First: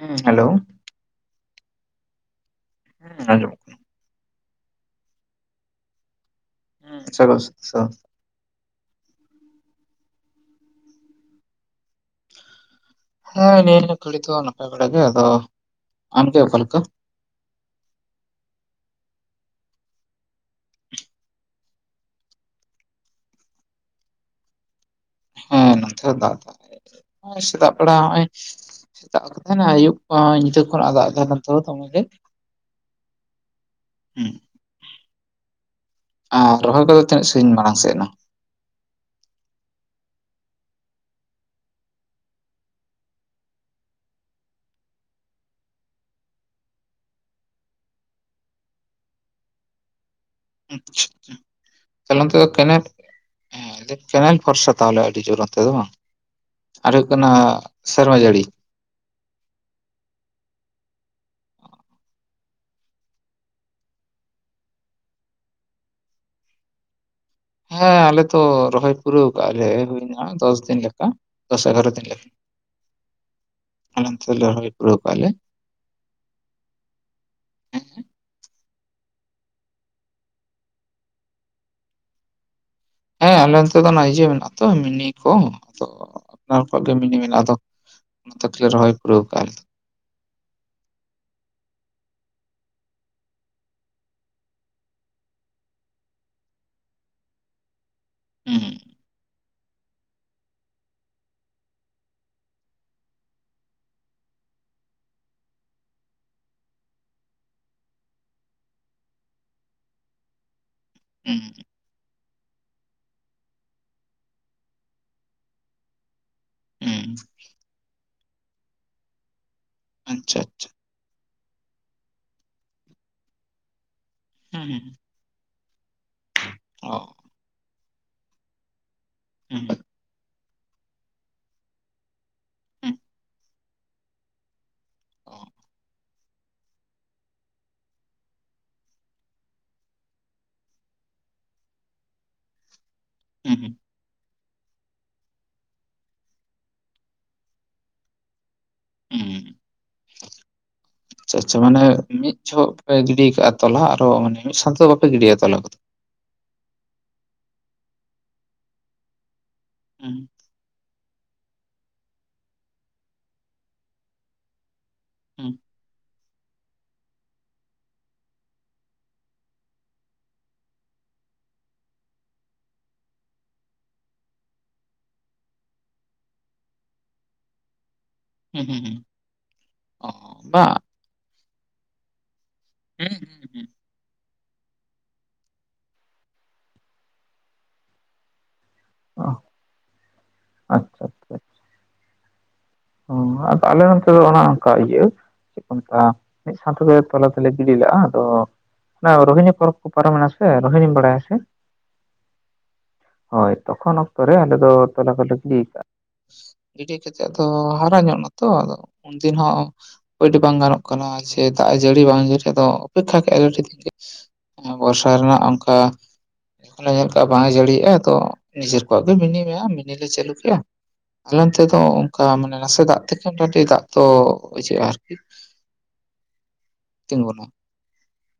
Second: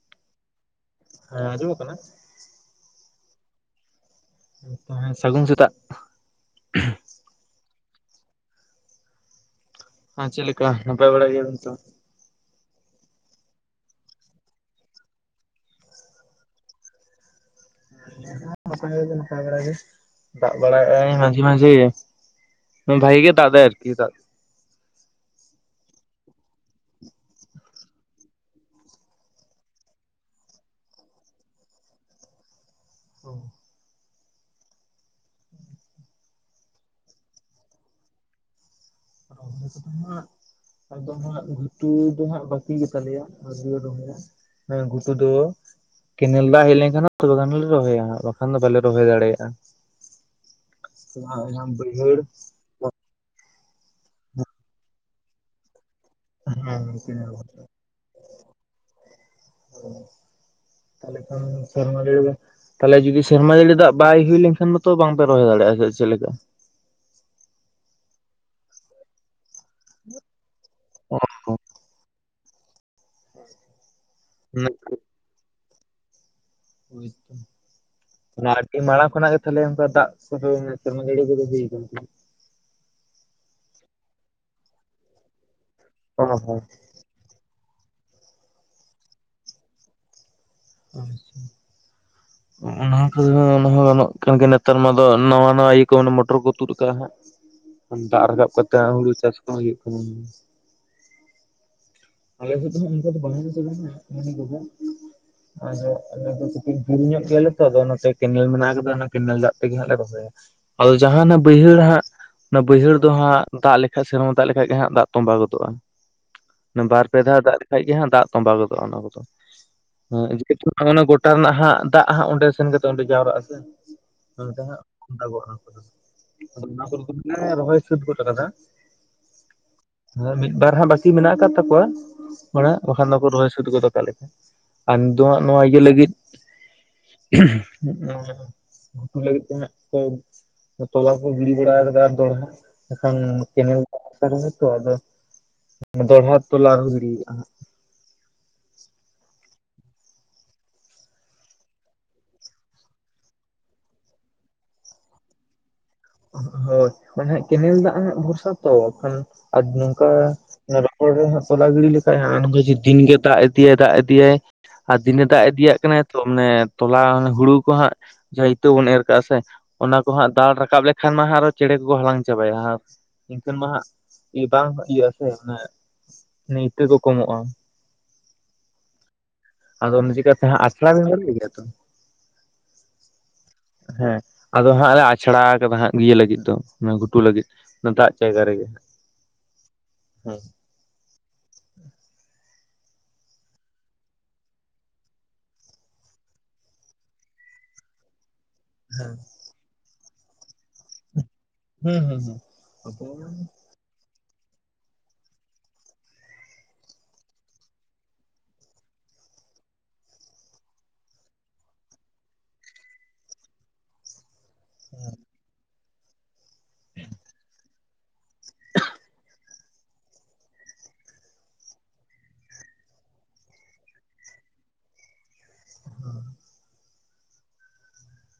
ᱦᱩᱸ ᱦᱮᱞᱳ ᱦᱮᱸ ᱟᱸᱡᱚᱢᱚᱜ ᱠᱟᱱᱟ? ᱦᱮᱸ ᱟᱸᱡᱚᱢᱚᱜ ᱥᱟᱹᱜᱩᱱ ᱥᱮᱛᱟᱜ [inaudible] ᱟᱸ ᱪᱮᱜ ᱞᱮᱠᱟ ᱱᱟᱯᱟᱭ ᱵᱟᱲᱟ ᱜᱮᱭᱟ ᱵᱤᱱ ᱥᱮ ᱵᱟᱝ? ᱦᱮᱸ ᱱᱤᱭᱟᱹ ᱜᱷᱟᱹᱲᱤ ᱫᱚ ᱱᱟᱯᱟᱭ ᱵᱟᱲᱟ ᱜᱮ ᱟᱫᱚ ᱟᱢᱜᱮ ᱚᱠᱟ ᱞᱮᱠᱟ? [unintelligible] ᱫᱟᱜ ᱵᱟᱲᱟᱭ ᱟᱭ ᱢᱟᱡᱷᱮ ᱢᱟᱡᱷᱮ ᱾ ᱦᱮ ᱵᱷᱟᱜᱤ ᱜᱮ ᱫᱟᱜ ᱫᱟᱭ ᱟᱨᱠᱤ ᱫᱟᱜ‌ ᱦᱚᱸ ᱱᱚᱛᱮ ᱦᱚᱸ ᱫᱟᱜ ᱫᱟᱭ ᱦᱚᱸᱜ-ᱚᱭ ᱥᱮᱛᱟᱜ ᱵᱮᱲᱟ ᱱᱚᱜ-ᱚᱭ ᱥᱮᱛᱟᱜ ᱟᱠᱚ ᱛᱟᱦᱮᱱᱟ ᱟᱹᱭᱩᱵ ᱧᱤᱫᱟᱹ ᱠᱷᱚᱱ ᱫᱟᱜ ᱛᱟᱦᱮᱱᱟ ᱱᱚᱱᱛᱮ ᱫᱚ ᱫᱚᱢᱮᱜᱮ ᱾ ᱚ ᱾ ᱦᱩᱸ, ᱟᱨ ᱨᱚᱦᱚᱭ ᱠᱚᱫᱚ ᱛᱤᱱᱟᱹᱜ ᱥᱟᱺᱜᱤᱧ ᱢᱟᱲᱟᱝ ᱥᱮᱫ ᱱᱟ? [unintelligible] ᱟᱫᱚ ᱦᱟᱜ ᱜᱷᱩᱴᱩ ᱫᱚ ᱦᱟᱸᱜ ᱵᱟᱠᱤ ᱜᱮᱛᱟ ᱞᱮᱭᱟ ᱟᱣᱨᱤ ᱞᱮ ᱨᱚᱦᱚᱭᱟ ‌᱾ ᱮᱸ ᱜᱷᱩᱴᱩ ᱫᱚ ᱠᱮᱱᱮᱞ ᱫᱟᱜ ᱦᱮᱡ ᱞᱮᱱᱠᱷᱟᱱ ᱦᱟᱸᱜ ᱛᱷᱚᱲᱟ ᱜᱟᱱ ᱞᱮ ᱨᱚᱦᱚᱭᱟ ᱦᱟᱜ ᱵᱟᱠᱷᱟᱱ ᱫᱚ ᱵᱟᱞᱮ ᱨᱚᱦᱚᱭ ᱫᱟᱲᱮᱭᱟᱜ-ᱟ ᱾ ᱟᱪᱪᱷᱟ ᱟᱪᱪᱷᱟ ᱵᱟᱹᱭᱦᱟᱹᱲ ᱛᱟᱦᱚᱞᱮ ᱚᱱᱛᱮ ᱫᱚ ᱠᱮᱱᱮᱞ ᱦᱮᱸ [unintelligible] ᱠᱮᱱᱮᱞ ᱵᱷᱚᱨᱥᱟ ᱛᱟᱦᱚᱞᱮ ᱟᱹᱰᱤ ᱡᱳᱨ ᱚᱱᱛᱮ ᱫᱚ ᱵᱟᱝ? ᱟᱨ ᱦᱩᱭᱩᱜ ᱠᱟᱱᱟ ᱥᱮᱨᱢᱟ ᱡᱟᱹᱲᱤ᱾ ᱚ ᱛᱟᱦᱞᱮ ᱠᱷᱟᱱ ᱥᱮᱨᱢᱟ ᱡᱟᱹᱲᱤ ᱜᱮ ᱛᱟᱦᱚᱞᱮ ᱡᱩᱫᱤ ᱥᱮᱨᱢᱟ ᱡᱟᱹᱲᱤ ᱫᱟᱜ ᱵᱟᱭ ᱦᱩᱭ ᱞᱮᱱᱠᱷᱟᱱ ᱢᱟᱛᱚ ᱵᱟᱝᱯᱮ ᱨᱚᱦᱚᱭ ᱫᱟᱲᱮᱜ-ᱟ ᱥᱮ ᱪᱮᱫ ᱞᱮᱠᱟ? ᱦᱮᱸ ᱟᱞᱮ ᱛᱚ ᱨᱚᱦᱚᱭ ᱯᱩᱨᱟᱹᱣ ᱠᱟᱜ-ᱟ ᱞᱮ ᱦᱩᱭᱱᱟ ᱫᱚᱥ ᱫᱤᱱ ᱞᱮᱠᱟ ᱚ ᱦᱚᱸ ᱫᱚᱥ ᱮᱜᱟᱨᱚ ᱫᱤᱱ ᱞᱮᱠᱟ ᱾ ᱟᱞᱮ ᱚᱱᱛᱮ ᱫᱚᱞᱮ ᱨᱚᱦᱚᱭ ᱯᱩᱨᱟᱹᱣ ᱠᱟᱜ-ᱟ ᱞᱮ ᱾ ᱦᱳᱭ ᱛᱚ ᱾ [unintelligible] ᱟᱨᱠᱤ ᱢᱟᱲᱟᱝ ᱠᱷᱚᱱᱟᱜ ᱜᱮ ᱛᱟᱦᱞᱮ ᱚᱱᱠᱟ ᱫᱟᱜ ᱠᱚᱫᱚ ᱥᱮᱨᱢᱟ ᱡᱟᱹᱲᱤ ᱠᱚᱫᱚ ᱦᱩᱭ ᱠᱟᱱ ᱛᱟᱦᱮᱸᱜ ᱾ ᱦᱮᱸ ᱟᱞᱮ ᱱᱚᱛᱮ ᱫᱚ ᱚᱱᱟ ᱤᱭᱟᱹ ᱢᱮᱱᱟᱜ-ᱟ ᱛᱚ ᱢᱤᱱᱤ ᱠᱚ ᱟᱫᱚ ᱚᱱᱟ ᱦᱚᱸ ᱟᱯᱱᱟᱨ ᱟᱪᱪᱷᱟ ᱠᱚᱣᱟᱜ ᱢᱤᱱᱤ ᱢᱮᱱᱟᱜ-ᱟ ᱟᱫᱚ ᱚᱱᱟ [unintelligible] ᱛᱮ ᱫᱚᱞᱮ ᱨᱚᱦᱚᱭ ᱯᱩᱨᱟᱹᱣ ᱠᱟᱜ-ᱟ ᱟᱞᱮ ᱫᱚ ᱾ ᱟᱪᱪᱷᱟ ᱾ ᱚᱱᱟ ᱠᱚᱫᱚ ᱚᱱᱟ ᱦᱚᱸ ᱜᱟᱱᱚᱜ ᱠᱟᱱ ᱜᱮ ᱱᱮᱛᱟᱨ ᱢᱟ ᱟᱫᱚ ᱱᱟᱣᱟ ᱱᱟᱣᱟ ᱤᱭᱟᱹ ᱠᱚ ᱢᱚᱴᱚᱨ ᱠᱚ ᱛᱩᱫ ᱠᱟᱜ-ᱟ ᱦᱟᱸᱜ ᱾ ᱫᱟᱜ ᱨᱟᱠᱟᱵ ᱦᱩᱸ ᱠᱟᱛᱮᱜ ᱦᱩᱲᱩ ᱪᱟᱥ ᱠᱚᱦᱚᱸ ᱦᱩᱭᱩᱜ ᱠᱟᱱᱟ ᱾ ᱟᱞᱮ ᱥᱮᱫ ᱫᱚ ᱦᱟᱸᱜ ᱚᱱᱠᱟ ᱫᱚ ᱵᱟᱝ [unintelligible] ᱛᱚᱵᱮ ᱦᱟᱸᱜ ᱢᱟᱱᱮ [unintelligible] ᱟᱫᱚ ᱟᱞᱮ ᱫᱚ ᱠᱟᱹᱴᱤᱡ ᱡᱷᱟᱹᱞ ᱧᱚᱜ ᱜᱮᱭᱟᱞᱮ ᱛᱚ ᱟᱫᱚ ᱚᱱᱟᱛᱮ ᱠᱮᱱᱮᱞ ᱢᱮᱱᱟᱜ ᱟᱠᱟᱫᱟ ᱚᱱᱟ ᱠᱮᱱᱮᱞ ᱫᱟᱜ ᱛᱮᱜᱮ ᱦᱟᱸᱜ ᱞᱮ ᱨᱚᱦᱚᱭᱟ ᱾ ᱟᱫᱚ ᱡᱟᱦᱟᱸ ᱦᱟᱱᱟ ᱦᱩᱸ ᱵᱟᱹᱭᱦᱟᱹᱲ ᱦᱟᱸᱜ ᱚᱱᱟ ᱵᱟᱹᱭᱦᱟᱹᱲ ᱫᱚ ᱦᱟᱸᱜ ᱫᱟᱜ ᱞᱮᱠᱷᱟᱡ ᱥᱮᱨᱢᱟ ᱫᱟᱜ ᱞᱮᱠᱷᱟᱡ ᱜᱮ ᱦᱟᱸᱜ ᱫᱟᱜ ᱛᱚᱸᱵᱟ ᱜᱚᱫᱚᱜ-ᱟ ᱾ ᱦᱩᱸ ᱵᱟᱨ ᱯᱮ ᱫᱷᱟᱣ ᱫᱟᱜ ᱞᱮᱠᱷᱟᱡ ᱜᱮ ᱦᱟᱸᱜ ᱫᱟᱜ ᱛᱚᱸᱵᱟ ᱜᱚᱫᱚᱜ-ᱟ ᱚᱱᱟ ᱠᱚᱫᱚ ᱦᱮᱸ ᱟᱪᱪᱷᱟ ᱟᱪᱪᱷᱟ [unintelligible] ᱟᱫᱚ ᱚᱱᱟ ᱜᱚᱴᱟ ᱨᱮᱱᱟᱜ ᱦᱟᱸᱜ ᱫᱟᱜ ᱦᱟᱸᱜ ᱚᱸᱰᱮ ᱥᱮᱱ ᱠᱟᱛᱮ ᱚᱸᱰᱮ ᱡᱟᱣᱨᱟᱜ ᱟᱥᱮ ᱢᱮᱱᱛᱮ ᱦᱩᱸ ᱦᱩᱸ ᱦᱟᱸᱜ ᱫᱟᱜᱚᱜ-ᱟ ᱚᱱᱟ ᱠᱚᱫᱚ, ᱟᱫᱚ ᱚᱱᱟ ᱚ ᱠᱚᱨᱮ ᱫᱚᱞᱮ ᱨᱚᱦᱚᱭ ᱥᱟᱹᱛ ᱜᱚᱫ ᱟᱠᱟᱫᱟ ᱾ ᱦᱩᱸ ᱾ ᱦᱮᱸ ᱢᱤᱫᱵᱟᱨ ᱦᱟᱸᱜ ᱵᱟᱹᱠᱤ ᱢᱮᱱᱟᱜ ᱟᱠᱟᱫ ᱛᱟᱠᱚᱣᱟ ᱦᱚᱲᱟᱜ ᱦᱩᱸ ᱵᱟᱠᱷᱟᱱ ᱫᱚᱠᱚ ᱨᱚᱦᱚᱭ ᱥᱟᱹᱛ ᱜᱟᱫ ᱟᱠᱟᱫ ᱞᱮᱠᱟ ᱾ ᱟᱨ ᱱᱤᱛ ᱫᱚ ᱚ ᱦᱟᱸᱜ ᱱᱚᱣᱟ ᱤᱭᱟᱹ ᱞᱟᱹᱜᱤᱫ [inaudible] ᱜᱷᱩᱴᱩ ᱞᱟᱹᱜᱤᱫ ᱛᱮ ᱦᱟᱸᱜ ᱠᱚ ᱛᱚᱞᱟ ᱠᱚ ᱜᱤᱰᱤ ᱵᱟᱲᱟ ᱟᱠᱟᱫᱟ ᱟᱨ ᱫᱚᱦᱲᱟ᱾ ᱮᱠᱷᱟᱱ ᱦᱩᱸ ᱠᱮᱱᱮᱞ ᱫᱟᱜ ᱟᱛᱮ ᱨᱚᱦᱚᱭ ᱛᱚ ᱟᱫᱚ ᱫᱚᱲᱦᱟ ᱛᱚᱞᱟ ᱠᱚ ᱜᱤᱲᱤᱭᱮᱜ-ᱟ ᱦᱟᱸᱜ ᱾ ᱦᱩᱸ ᱦᱩᱸ [inaudible] ᱟᱪᱪᱷᱟ ᱟᱪᱪᱷᱟ ᱢᱟᱱᱮ ᱢᱤᱫ ᱡᱚᱦᱚᱜ ᱯᱮ ᱜᱤᱰᱤ ᱟᱠᱟᱜ-ᱟ ᱛᱚᱞᱟ ᱟᱨᱦᱚᱸ ᱢᱟᱱᱮ ᱢᱤᱫ ᱥᱟᱶᱛᱮ ᱫᱚ ᱵᱟᱯᱮ ᱜᱤᱰᱤᱭᱟ ᱛᱚᱞᱟ ᱠᱚᱫᱚ? ᱦᱳᱭ ᱢᱟᱱᱮ ᱦᱟᱸᱜ ᱠᱮᱱᱮᱞ ᱫᱟᱜ ᱦᱟᱸᱜ ᱵᱷᱚᱨᱥᱟ ᱛᱚ ᱠᱷᱟᱱ ᱟᱨ ᱱᱚᱝᱠᱟ ᱦᱩᱸ ᱨᱚᱯᱚᱲ ᱨᱮ ᱦᱟᱸᱜ ᱛᱚᱞᱟ ᱜᱤᱲᱤ ᱞᱮᱠᱷᱟᱱ ᱦᱟᱸᱜ [unintelligible] ᱫᱤᱱ ᱜᱮ ᱫᱟᱜ ᱤᱫᱤᱭᱟᱭ ᱫᱟᱜ ᱤᱫᱤᱭᱟᱭ ᱼᱼ ᱟᱨ ᱫᱤᱱᱮ ᱫᱟᱜ ᱦᱩᱸ ᱤᱫᱤᱭᱟᱜ ᱠᱟᱱᱟᱭ ᱛᱚ ᱾ ᱢᱟᱱᱮ ᱛᱚᱞᱟ ᱦᱩᱲᱩ ᱠᱚ ᱦᱟᱸᱜ ᱡᱟᱦᱟᱸ ᱤᱛᱟᱹ ᱵᱚᱱ ᱮᱨ ᱠᱟᱜ-ᱟ ᱥᱮ ᱚᱱᱟ ᱠᱚᱦᱟᱸᱜ ᱫᱟᱲ ᱨᱟᱠᱟᱵ ᱠᱷᱟᱱ ᱢᱟ ᱦᱟᱸᱜ ᱟᱨᱦᱚᱸ ᱪᱮᱬᱮ ᱠᱚᱠᱚ ᱦᱟᱞᱟᱝ ᱪᱟᱵᱟᱭᱟ ᱦᱟᱸᱜ ᱾ ᱮᱱᱠᱷᱟᱹᱱ ᱢᱟ ᱦᱟᱸᱜ ᱵᱟᱝ ᱤᱭᱟᱹᱜ-ᱟ ᱥᱮ ᱢᱟᱱᱮ ᱢᱟᱱᱮ ᱤᱛᱟᱹ ᱠᱚ ᱠᱚᱢᱚᱜ-ᱟ᱾ ᱦᱩᱸ ᱦᱩᱸ ᱦᱩᱸ ᱟᱫᱚ ᱚ ᱚᱱᱟ ᱪᱤᱠᱟᱹᱛᱮ ᱦᱟᱸᱜ ᱵᱟᱝ ᱟᱪᱷᱲᱟ ᱫᱚ ᱵᱷᱟᱞᱮ ᱜᱮᱭᱟ ᱛᱚ ᱦᱩᱸ ᱦᱩᱸ ᱦᱩᱸ ᱦᱮᱸ ᱟᱫᱚ ᱦᱟᱸᱜ ᱞᱮ ᱟᱪᱷᱲᱟ ᱠᱟᱫᱟ ᱦᱟᱸᱜ ᱤᱭᱟᱹ ᱞᱟᱹᱜᱤᱫ ᱫᱚ ᱚᱱᱟ ᱜᱷᱩᱴᱩ ᱞᱟᱹᱜᱤᱫ ᱚᱱᱟ ᱫᱟᱜ ᱡᱟᱭᱜᱟ ᱨᱮᱜᱮ ᱚ ᱦᱩᱸ ᱟᱪᱪᱷᱟ ᱦᱚᱸ ᱟᱫᱚ ᱟᱞᱮ ᱱᱚᱛᱮ ᱫᱚ ᱚᱱᱮ ᱚᱱᱠᱟ ᱤᱭᱟᱹ ᱪᱮᱫ ᱠᱚ ᱢᱮᱛᱟᱜ-ᱟ ᱢᱤᱫ ᱥᱟᱶᱛᱮ ᱜᱮ ᱛᱚᱞᱟ ᱫᱚᱞᱮ ᱜᱤᱰᱤ ᱞᱮᱫ-ᱟ ᱟᱫᱚ ᱚᱱᱟ ᱨᱳᱦᱤᱱᱤ ᱯᱚᱨᱚᱵᱽ ᱠᱚ ᱯᱟᱨᱚᱢᱮᱱᱟ ᱥᱮ ᱨᱳᱦᱤᱱᱤᱢ ᱵᱟᱲᱟᱭᱟ ᱥᱮ ᱦᱩᱸ ᱦᱩᱸ ᱦᱩᱸ ᱦᱳᱭ ᱛᱚᱠᱷᱚᱱ ᱚᱠᱛᱚ ᱨᱮ ᱟᱞᱮ ᱫᱚ ᱛᱚᱞᱟ ᱠᱚᱞᱮ ᱜᱤᱰᱤ ᱠᱟᱜ-ᱟ ᱜᱤᱰᱤ ᱠᱟᱛᱮ ᱟᱫᱚ ᱛᱚ ᱦᱟᱨᱟ ᱧᱚᱜ ᱮᱱᱟᱛᱚ ᱟᱫᱚ ᱩᱱᱫᱤᱱ ᱦᱚᱸ ᱳᱭᱮᱴ ᱵᱟᱝ ᱜᱟᱱᱚᱜ ᱠᱟᱱᱟ ᱡᱮ ᱫᱟᱜ ᱡᱟᱹᱲᱤ ᱵᱟᱝ ᱡᱟᱹᱲᱤ ᱟᱫᱚ ᱚᱯᱮᱠᱷᱟ ᱮ ᱵᱚᱨᱥᱟ ᱨᱮᱱᱟᱜ ᱚᱱᱠᱟ ᱮᱠᱷᱚᱱᱮ ᱧᱮᱞ ᱠᱟᱜ ᱵᱟᱝ ᱮ ᱡᱟᱹᱲᱤᱭᱟᱜ-ᱟ ᱛᱚ ᱱᱤᱡᱮᱨ ᱠᱚᱣᱟᱜ ᱫᱚ ᱢᱤᱱᱤ ᱢᱮᱱᱟᱜ-ᱟ ᱢᱤᱱᱤ ᱞᱮ ᱪᱟᱹᱞᱩ ᱠᱮᱜ-ᱟ ᱟᱞᱮ ᱚᱱᱛᱮ ᱫᱚ ᱚᱱᱠᱟ ᱢᱟᱱᱮ ᱱᱟᱥᱮ ᱫᱟᱜ ᱛᱮᱜᱮ ᱢᱚᱴᱟ ᱢᱩᱴᱤ ᱫᱟᱜ ᱫᱚ ᱤᱭᱟᱹ ᱟ ᱟᱨᱠᱤ ᱦᱚᱭ ᱛᱤᱸᱜᱩᱱᱟ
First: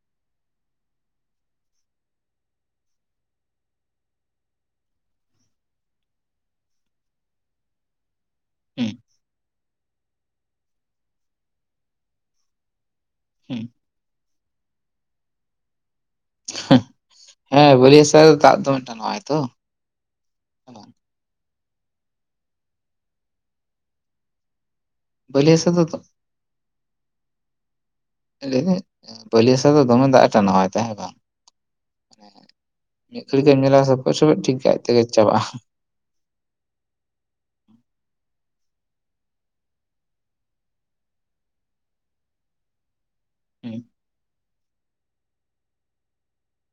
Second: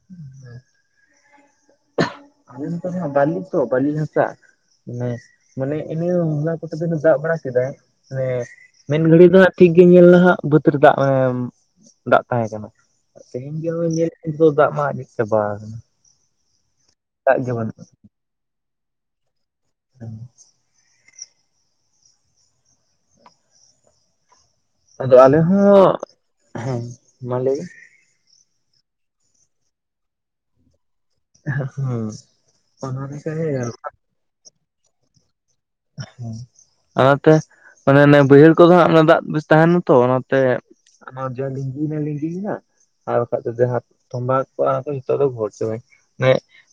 [unintelligible] ᱟᱞᱮ ᱱᱚᱛᱮ ᱨᱮᱦᱚᱸ ᱵᱟᱞᱤᱛᱚ ᱵᱟᱞᱤ ᱦᱟᱥᱟ᱾ ᱢᱟᱱᱮ ᱢᱟᱱᱮ ᱤᱱᱟ ᱱᱚᱣᱟ ᱠᱚᱛᱮ ᱫᱚ ᱫᱟᱜ ᱵᱟᱲᱟ ᱠᱮᱫᱟᱭ ᱢᱟᱱᱮ ᱦᱩᱸ ᱢᱮᱱ ᱜᱷᱟᱹᱲᱤ ᱫᱚ ᱦᱟᱸᱜ ᱴᱷᱤᱠ ᱜᱮ ᱧᱮᱞᱮᱱᱟ ᱦᱟᱸᱜ ᱵᱟᱹᱫᱽ ᱨᱮ ᱫᱟᱜ ᱫᱟᱜ ᱛᱟᱦᱮᱸ ᱠᱟᱱᱟ ᱛᱮᱦᱮᱧ ᱦᱩᱸ ᱜᱮ ᱱᱚᱜ-ᱚᱭ ᱧᱮᱞ ᱫᱚ ᱫᱟᱜ ᱢᱟ ᱟᱸᱡᱮᱫ ᱪᱟᱵᱟ ᱟᱠᱟᱱᱟ᱾ ᱫᱟᱜ ᱜᱮ ᱦᱮᱸ ᱵᱟᱹᱱᱩᱜᱼᱟ ᱵᱟᱞᱤ ᱦᱟᱥᱟ ᱨᱮ ᱫᱟᱜ ᱫᱚᱢᱮ ᱴᱟᱱᱚᱜᱟᱭ ᱛᱚ ᱦᱮᱸ ᱟᱫᱚ ᱟᱞᱮ ᱵᱟᱹᱞᱤ ᱦᱟᱥᱟ ᱫᱚ ᱦᱚᱸ ᱦᱮᱸ ᱢᱟ ᱞᱟᱹᱭᱵᱮᱱ ᱞᱟᱹᱭᱫᱟᱹᱧ ᱵᱟᱞᱤ ᱦᱟᱥᱟ ᱫᱚ ᱫᱚᱢᱮ ᱫᱟᱜ ᱮ ᱴᱟᱱᱟᱣᱟᱭ ᱛᱚ ᱦᱮᱸ ᱵᱟᱝ ᱵᱤᱱ ᱦᱩᱸ ᱚᱱᱟ ᱢᱤᱫ ᱞᱮᱠᱟ ᱜᱷᱟᱹᱲᱤ ᱜᱮ ᱜᱮᱢ ᱦᱮᱸ ᱧᱮᱞᱟ, ᱥᱯᱚᱡ ᱥᱯᱚᱡ ᱴᱷᱤᱠ ᱜᱮ ᱟᱡ ᱛᱮᱜᱮ ᱪᱟᱵᱟᱜᱼᱟ᱾ ᱦᱮᱸ᱾ ᱚᱱᱟ ᱛᱮ ᱢᱟᱱᱮ ᱚᱱᱮ ᱵᱟᱹᱭᱦᱟᱹᱲ ᱠᱚᱫᱚ ᱦᱟᱸᱜ ᱫᱟᱜ ᱵᱮᱥ ᱛᱟᱦᱮᱱᱟ ᱛᱚ᱿ ᱚᱱᱟᱛᱮ ᱚᱱᱟ ᱡᱟ ᱞᱤᱸᱜᱤᱭ ᱮᱱᱟ ᱞᱤᱸᱜᱤᱭ ᱮᱱᱟ᱾ ᱟᱨ ᱵᱟᱠᱷᱟᱡᱽ ᱫᱚ ᱦᱩᱸ ᱡᱟᱦᱟᱸ ᱛᱷᱚᱢᱵᱟ ᱠᱚᱜᱼᱟ, ᱱᱤᱛᱚᱜ ᱫᱚ ᱜᱷᱚᱨ ᱦᱚ ᱪᱚᱣᱟᱭ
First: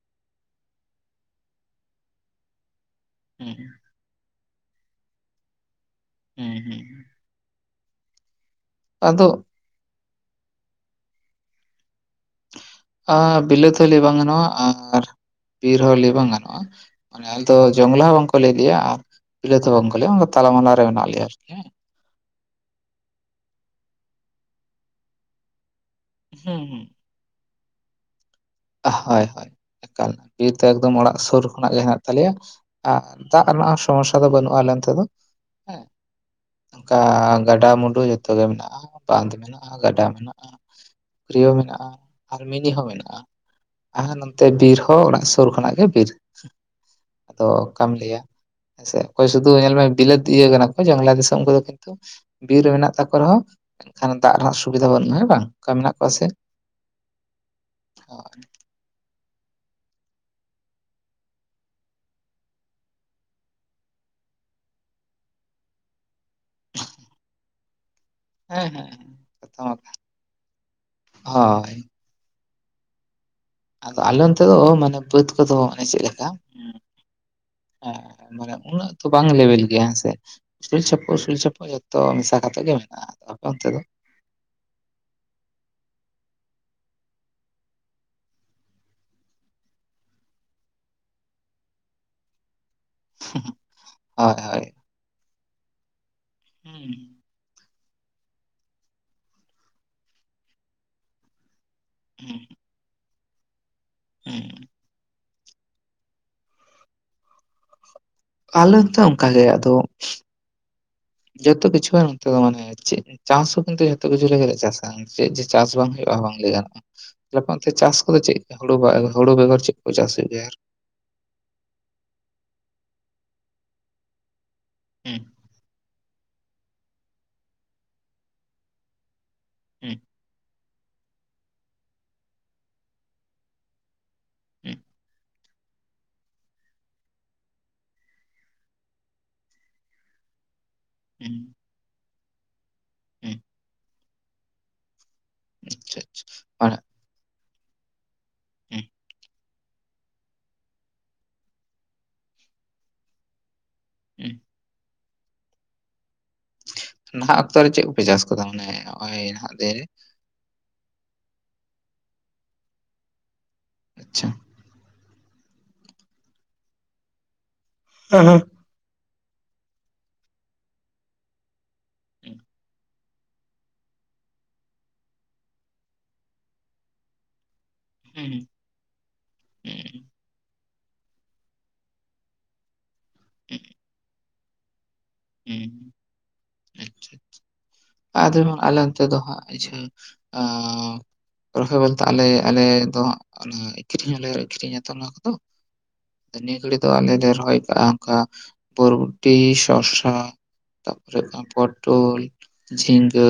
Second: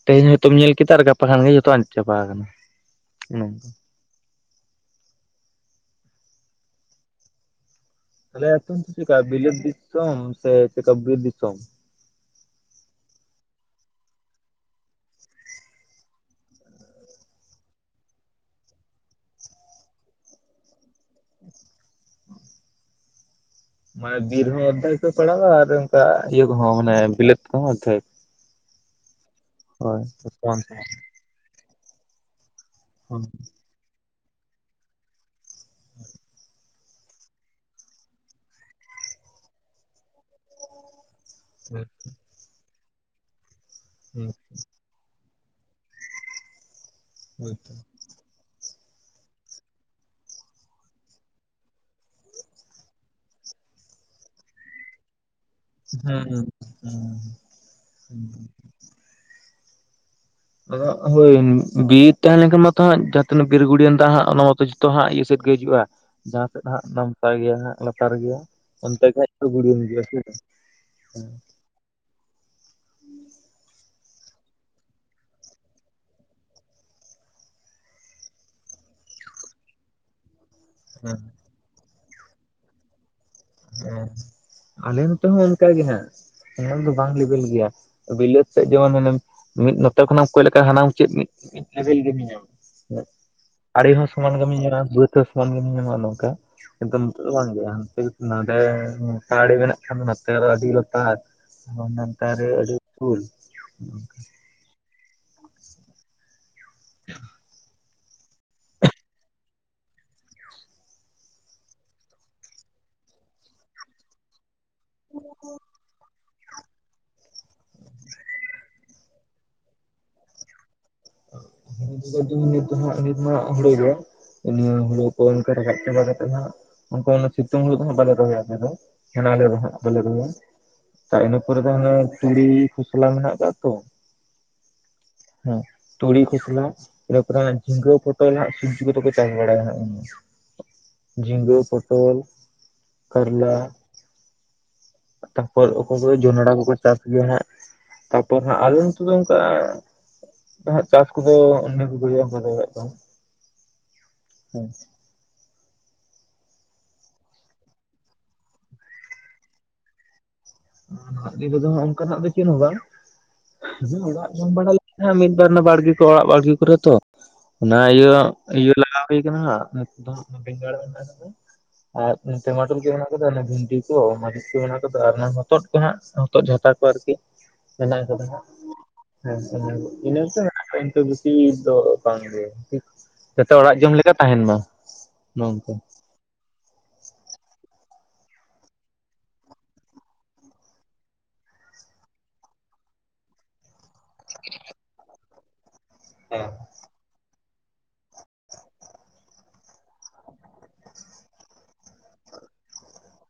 ᱛᱮᱦᱮᱧ ᱦᱚᱭᱛᱚᱢ ᱧᱮᱞ ᱠᱮᱫᱟ᱾ ᱜᱟᱯᱟ ᱠᱷᱟᱱ ᱜᱮ ᱡᱷᱚᱛᱚ ᱟᱫ ᱪᱟᱵᱟ ᱟᱠᱟᱱᱟ᱾ ᱦᱩᱸ ᱦᱮᱸ, ᱦᱩᱸ᱾ ᱛᱟᱦᱮ ᱮᱛᱚ ᱪᱮᱫ ᱠᱟ ᱟᱫᱚ ᱵᱤᱞᱟᱛ ᱫᱤᱥᱚᱢ ᱥᱮ ᱪᱮᱫᱠᱟ ᱵᱤᱨ ᱫᱤᱥᱚᱢ? ᱵᱤᱞᱟᱹᱛ ᱦᱚᱸ ᱞᱮᱟᱹᱭ ᱵᱟᱝ ᱜᱟᱱᱚᱜᱼᱟ ᱟᱨ ᱵᱤᱨ ᱦᱚᱸ ᱞᱟᱹᱭ ᱦᱚᱸ ᱵᱟᱝ ᱜᱟᱱᱚᱜᱼᱟ᱾ ᱢᱟᱱᱮ ᱟᱞᱮ ᱫᱚ ᱡᱚᱝᱞᱟ ᱦᱚᱸ ᱵᱟᱝ ᱠᱚ ᱞᱟᱹᱭᱮᱫ ᱞᱮᱭᱟ ᱟᱨ ᱯᱤᱞᱟᱹ ᱦᱚᱸ ᱵᱟᱝ ᱠᱚ ᱞᱮᱭᱟ, ᱛᱟᱞᱟᱢᱟᱞᱟ ᱨᱮ ᱢᱮᱱᱟᱜ ᱞᱮᱭᱟ ᱟᱨᱠᱤ ᱦᱮᱸ᱾ ᱢᱟᱱᱮ ᱵᱤᱨ ᱦᱚᱸ ᱚᱫᱷᱮᱠ ᱠᱚ ᱯᱟᱲᱟᱣᱟ ᱟᱨ ᱚᱱᱠᱟ ᱤᱭᱟᱹ ᱦᱩᱸ ᱠᱚᱦᱚᱸ ᱦᱩᱸ ᱢᱟᱱᱮ ᱵᱤᱞᱟᱛ ᱠᱚᱦᱚᱸ ᱚᱫᱷᱮᱠ ᱦᱳᱭ, ᱦᱳᱭ, ᱮᱠᱟᱞ ᱵᱤᱨ ᱦᱩᱸ ᱛᱮ ᱮᱠᱫᱚᱢ ᱚᱲᱟᱜ ᱥᱩᱨ ᱠᱷᱚᱱᱟᱜ ᱜᱮ ᱢᱮᱱᱟ ᱜᱮᱱᱟᱜ ᱛᱟᱞᱮᱭᱟ᱾ ᱦᱩᱸ ᱫᱟᱜ ᱨᱮᱱᱟᱜ ᱦᱚᱸ ᱥᱚᱢᱚᱥᱥᱟ ᱫᱚ ᱵᱟᱹᱱᱩᱜᱼᱟ, ᱞᱮᱱ ᱛᱮᱫ ᱫᱚ ᱦᱮᱸ᱾ ᱚᱱᱠᱟ ᱜᱟᱰᱟ ᱢᱩᱰᱩ ᱡᱚᱛᱚ ᱜᱮ ᱢᱮᱱᱟᱜᱼᱟ᱾ ᱵᱟᱸᱫ ᱢᱮᱱᱟᱜᱼᱟ, ᱜᱟᱰᱟ ᱢᱮᱱᱟᱜᱼᱟ, ᱯᱩᱠᱷᱚᱨᱤ ᱦᱚᱸ ᱢᱮᱱᱟᱜᱼᱟ, ᱟᱨᱢᱤᱱᱤ ᱦᱚᱸ ᱢᱮᱱᱟᱜᱼᱟ᱾ ᱦᱚᱸ ᱦᱩᱸ ᱱᱚᱱᱛᱮ ᱵᱤᱨ ᱦᱚᱸ ᱚᱲᱟᱜ ᱥᱩᱨ ᱠᱷᱚᱱᱟᱜ ᱜᱮ ᱵᱤᱨ ᱟᱫᱚ ᱚᱠᱟᱢ ᱦᱩᱸ ᱞᱟᱹᱭᱟ ᱦᱮᱸ ᱥᱮ ᱚᱠᱚᱭ ᱥᱩᱫᱩ ᱧᱮᱞ ᱢᱮ ᱵᱤᱞᱟᱹᱛ ᱤᱭᱟᱹ ᱠᱟᱱᱟ ᱠᱚ ᱵᱟᱝᱞᱟ ᱫᱤᱥᱚᱢ ᱠᱚᱫᱚ, ᱠᱤᱱᱛᱩ ᱵᱤᱨ ᱨᱮ ᱢᱮᱱᱟᱜ ᱛᱟᱠᱚ ᱨᱮᱦᱚᱸ ᱮᱱᱠᱷᱟᱱ ᱫᱟᱜ ᱨᱮᱱᱟᱜ ᱥᱩᱵᱤᱫᱷᱟ ᱵᱟᱹᱱᱩᱜᱼᱟ ᱦᱮ ᱵᱟᱝ? ᱚᱱᱠᱟ ᱢᱮᱱᱟᱜ ᱠᱚᱣᱟ ᱥᱮ ᱦᱮᱸ, ᱦᱮᱸ, ᱦᱳᱭ ᱦᱩᱸ᱾ ᱦᱳᱭ ᱵᱤᱨ ᱛᱟᱦᱮᱸᱞᱱᱠᱷᱟᱱ ᱢᱟᱛᱚ ᱦᱟᱸᱜ ᱡᱟᱦᱟᱸᱛᱤᱱᱟᱹᱜ ᱵᱤᱨ ᱜᱩᱲᱤᱭᱮᱱ ᱫᱟᱜ ᱦᱟᱸᱜ ᱚᱱᱟ ᱢᱟᱛᱚ ᱡᱚ ᱦᱟᱸᱜ ᱤᱭᱟᱹ ᱥᱮᱫ ᱜᱮ ᱦᱤᱡᱩᱜᱼᱟ ᱡᱟᱦᱟᱸ ᱥᱮᱫ ᱦᱜ ᱱᱟᱢᱥᱟᱭ ᱜᱮᱭᱟ ᱦᱟᱸᱜ ᱫᱚᱛᱟᱨ ᱜᱮᱭᱟ ᱦᱮᱸ ᱦᱮᱸ ᱚᱱᱛᱮ ᱠᱷᱟᱡ ᱠᱟᱛᱷᱟ ᱵᱤᱲᱟ. ᱢᱟ ᱢ ᱜᱮᱭᱟ ᱥᱮ ᱦᱳᱭ ᱟᱫᱚ ᱟᱞᱮ ᱚᱱᱛᱮ ᱫᱚ ᱚᱻ ᱢᱟᱱᱮ ᱵᱟᱹᱫᱽ ᱠᱚᱫᱚ ᱢᱟᱱᱮ ᱪᱮᱫ ᱞᱮᱠᱟ? ᱦᱮᱸ ᱢᱟᱱᱮ ᱩᱱᱟᱹᱜ ᱛᱚ ᱵᱟᱝ ᱞᱮᱵᱮᱞ ᱜᱮᱭᱟ ᱦᱮᱸᱥᱮ ᱥᱩᱨᱪᱷᱟ. ᱯᱩ-ᱥᱩᱨᱪᱷᱟ. ᱯᱩ ᱡᱚᱛᱚ ᱢᱮᱥᱟ ᱠᱟᱛᱮ ᱜᱮ ᱢᱮᱱᱟᱜᱼᱟ ᱟᱫᱚ ᱚᱱᱛᱮ ᱫᱚ ᱟᱞᱮ ᱱᱚᱛᱮ ᱦᱚᱸ ᱚᱱᱠᱟᱟᱜ ᱜᱮ ᱦᱜ ᱮᱱᱚᱢ ᱫᱚ ᱵᱟᱝ ᱞᱮᱵᱮᱞ ᱜᱮᱭᱟ᱾ ᱵᱤᱞᱟᱹᱛ ᱥᱮᱫ ᱡᱮᱢᱚᱱᱮ ᱢᱤᱫ ᱱᱚᱛᱮ ᱠᱷᱚᱱᱟᱜᱮᱢ ᱠᱚᱭᱚᱜ ᱞᱮᱠᱟ ᱦᱟᱱᱟᱢᱩᱪᱟ. ᱫ ᱞᱮᱵᱮᱞ ᱜᱮᱢ ᱧᱮᱞ ᱧᱟᱢᱟ ᱟᱲᱮ ᱦᱚᱸ ᱥᱚᱢᱟᱱ ᱦᱳᱭ ᱜᱮᱢ ᱦᱳᱭ ᱧᱟᱢᱟ ᱵᱟᱹᱫᱽ ᱦᱚᱸ ᱥᱚᱢᱟᱱ ᱜᱮᱢ ᱧᱟᱢᱟ ᱱᱚᱝᱠᱟ ᱦᱩᱸ ᱮᱠᱫᱚᱢ ᱵᱟᱝ ᱜᱮ ᱱᱚᱰᱮ ᱢᱚᱥᱟᱲᱤ ᱢᱮᱱᱟᱜ ᱠᱷᱟᱱ ᱱᱚᱛᱮ ᱟᱹᱰᱤ ᱞᱚᱛᱟ ᱱᱮᱛᱟᱨ ᱦᱩᱸ ᱨᱮ ᱟᱹᱰᱤ ᱩᱞ ᱦᱮᱸ ᱪᱮᱫ ᱦᱚᱸ ᱵᱟᱝ ᱟᱸᱡᱚᱢ ᱴᱷᱤᱠᱟᱹᱜ ᱠᱟᱱᱟ ᱟᱞᱮ ᱛᱚ ᱚᱱᱠᱟ ᱜᱮ ᱟᱫᱚ ᱡᱚᱛᱚ ᱠᱤᱪᱩ ᱱᱚᱛᱮ ᱫᱚ ᱢᱟᱱᱮ ᱪᱟᱥ ᱦᱚᱸ ᱠᱤᱱᱛᱩ ᱡᱚᱛᱚ ᱠᱤᱪᱷᱩ ᱞᱮ ᱪᱟᱥ ᱪᱮᱫ ᱡᱮ ᱪᱟᱥ ᱵᱟᱝ ᱦᱩᱭᱩᱜᱼᱟ ᱵᱟᱝ ᱞᱟᱹᱭ ᱜᱟᱱᱚᱜᱼᱟᱯᱚᱱ ᱪᱟᱥ ᱠᱚᱫᱚ ᱪᱮᱫ ᱦᱳᱲᱳ ᱵᱟᱝ ᱦᱳᱲᱳ ᱵᱮᱜᱚᱨ ᱪᱮᱫ ᱠᱚ ᱪᱟᱥ ᱦᱩᱭᱩᱜ ᱜᱮᱭᱟ ᱟᱨ ᱦᱳᱲᱳ ᱡᱮᱢᱚᱱ ᱱᱤᱛ ᱦᱟᱸᱜ ᱱᱤᱛ ᱢᱟᱜ ᱦᱳᱲᱳ ᱡᱚᱜᱼᱟ ᱱᱤᱭᱟᱹ ᱦᱳᱲᱳ ᱠᱚ ᱦᱩᱸ ᱚᱱᱠᱟ ᱨᱟᱠᱟᱵ ᱪᱟᱵᱟ ᱠᱟᱛᱮ ᱟ ᱩᱱᱠᱩ ᱩᱱᱟᱹᱜ ᱥᱤᱛᱩᱝ ᱦᱳᱲᱳ ᱫᱚᱦᱜ ᱵᱟᱞᱮ ᱫᱚᱦᱚᱭᱟ ᱟᱞᱮ ᱫᱚ ᱦᱟᱸᱜ ᱟᱞᱮ ᱫᱚ ᱦᱟᱸᱜ ᱦᱩᱸ ᱵᱟᱞᱮ ᱫᱚᱦᱚᱭᱟ ᱤᱱᱟᱹ ᱯᱚᱨᱮ ᱫᱚ ᱦᱟᱱᱮ ᱛᱩᱲᱤ ᱠᱷᱚᱥᱞᱟ ᱢᱮᱱᱟᱜ ᱟᱠᱟᱜ-ᱟ ᱛᱚ ᱦᱮᱸ ᱦᱮᱸ ᱛᱩᱲᱤ ᱯᱷᱚᱥᱞᱟ ᱤᱱᱟᱹᱯᱚᱨ ᱡᱷᱤᱸᱜᱟᱹ ᱯᱚᱴᱚᱞ ᱦᱟᱸᱜ ᱥᱚᱵᱽᱡᱤ ᱠᱚᱫᱚ ᱠᱚ ᱪᱟᱥ ᱵᱟᱲᱟᱭᱟ ᱦᱟᱸᱜ ᱦᱩᱸ ᱡᱷᱤᱸᱜᱟᱹ, ᱯᱚᱴᱚᱞ, ᱦᱩᱸ ᱠᱟᱨᱞᱟ ᱛᱟᱯᱚᱨ ᱚᱠᱚᱭ ᱟᱪᱪᱷᱟ ᱠᱚᱫᱚ ᱟᱪᱪᱷᱟ ᱡᱚᱱᱰᱨᱟ ᱠᱚᱠᱚ ᱢᱟᱱᱮ ᱪᱟᱥ ᱜᱮᱭᱟ ᱦᱟᱸᱜ ᱛᱟᱯᱚᱨ ᱦᱟᱸᱜ ᱟᱞᱮ ᱦᱩᱸ ᱱᱤᱛᱚᱜ ᱫᱚ ᱚᱱᱠᱟ ᱪᱟᱥ ᱠᱚᱫᱚ ᱚᱱ ᱜᱮ ᱫᱟᱲᱭᱟᱜ ᱫᱚ ᱦᱩᱸ ᱦᱮᱸᱥᱮ ᱱᱟᱦᱟᱜ ᱚᱠᱛᱚᱮ ᱪᱮᱫ ᱠᱚᱯᱮ ᱪᱟᱥ ᱟᱠᱟᱫᱟ ᱢᱟᱱᱮ ᱱᱚᱜ ᱚᱭ ᱱᱟᱦᱟᱜ ᱫᱤᱱ ᱨᱮ? ᱥᱚᱵᱡᱤ ᱠᱚᱫᱚ ᱚᱱᱠᱟᱱᱟᱜ ᱫᱚ ᱪᱮᱫ ᱦᱚᱸ ᱵᱟᱝ ᱨᱮ ᱟᱪᱪᱷᱟ ᱚᱲᱟᱜ ᱡᱚᱢ ᱵᱟ ᱦᱮᱸ ᱢᱤᱫ ᱵᱟᱨ ᱵᱟᱲᱜᱮ ᱠᱚ ᱚᱲᱟᱜ ᱵᱟᱲᱜᱮ ᱠᱚᱨᱮ ᱛᱚ ᱚᱱᱟ ᱤᱭᱟᱹ ᱦᱮᱸ ᱦᱮᱸ ᱤᱭᱟᱹ ᱞᱟᱜᱟᱣ ᱦᱩᱭᱠᱟᱱᱟ ᱦᱟᱸᱜ ᱱᱤᱛ ᱫᱚ ᱵᱮᱸᱜᱟᱲ ᱢᱮᱱᱟᱜ ᱟᱠᱟᱫᱟ ᱟᱨ ᱦᱩᱸ ᱴᱟᱢᱟᱴᱩᱨ ᱜᱮ ᱢᱮᱱᱟᱜ ᱵᱷᱤᱱᱰᱤ ᱠᱚ ᱢᱟ. ᱨᱤᱪ ᱠᱚ ᱢᱮᱱᱟᱜ ᱟᱠᱟᱫᱟ ᱟᱨ ᱦᱚᱛᱚᱫ ᱠᱚ ᱦᱟᱸᱜ ᱦᱚᱛᱚᱫ ᱡᱷᱟᱛᱟ ᱠᱚ ᱟᱨᱠᱤ ᱦᱮᱱᱟᱜ ᱟᱠᱟᱫᱟ ᱦᱩᱸ ᱦᱮᱸᱥᱮ ᱦᱩᱸ ᱤᱱᱟᱹᱥᱮ ᱠᱤᱱᱛᱩ ᱵᱮᱥᱤ ᱫᱚ ᱵᱟᱝᱜᱮ ᱡᱮᱛᱮ ᱚᱲᱟᱜ ᱡᱚᱢ ᱞᱮᱠᱟ ᱛᱟᱦᱮᱱ ᱢᱟ ᱦᱮᱸ ᱵᱟᱝ ᱟᱸᱡᱚᱢ ᱴᱷᱤᱠᱟᱹᱜ ᱠᱟᱱᱟ ᱾ ᱟᱫᱚ ᱟᱞᱮ ᱚᱱᱛᱮ ᱫᱚ ᱦᱟᱸᱜ ᱠᱤᱪᱷᱩᱠ ᱨᱚᱦᱚᱭ ᱵᱚᱞᱛᱮ ᱟᱞᱮ-ᱟᱞᱮ ᱫᱚ ᱠᱷᱨᱤᱧ ᱦᱚᱸᱞᱮ ᱟᱹᱨᱤᱧᱟᱛᱚ ᱱᱚᱣᱟ ᱠᱚᱫᱚ ᱾ ᱦᱮᱸ ᱱᱤᱭᱟᱹ ᱜᱷᱟᱹᱲᱤᱡ ᱫᱚ ᱟᱞᱮ ᱞᱮ ᱨᱚᱦᱚᱭ ᱠᱟᱜᱼᱟ ᱚᱱᱠᱟ ᱵᱚᱨᱵᱳᱴᱤ, ᱥᱚᱥ ᱦᱮᱸᱛᱟᱯᱚᱨᱮ ᱯᱚᱴᱚᱞ, ᱡᱷᱤᱸᱜᱟᱹ᱾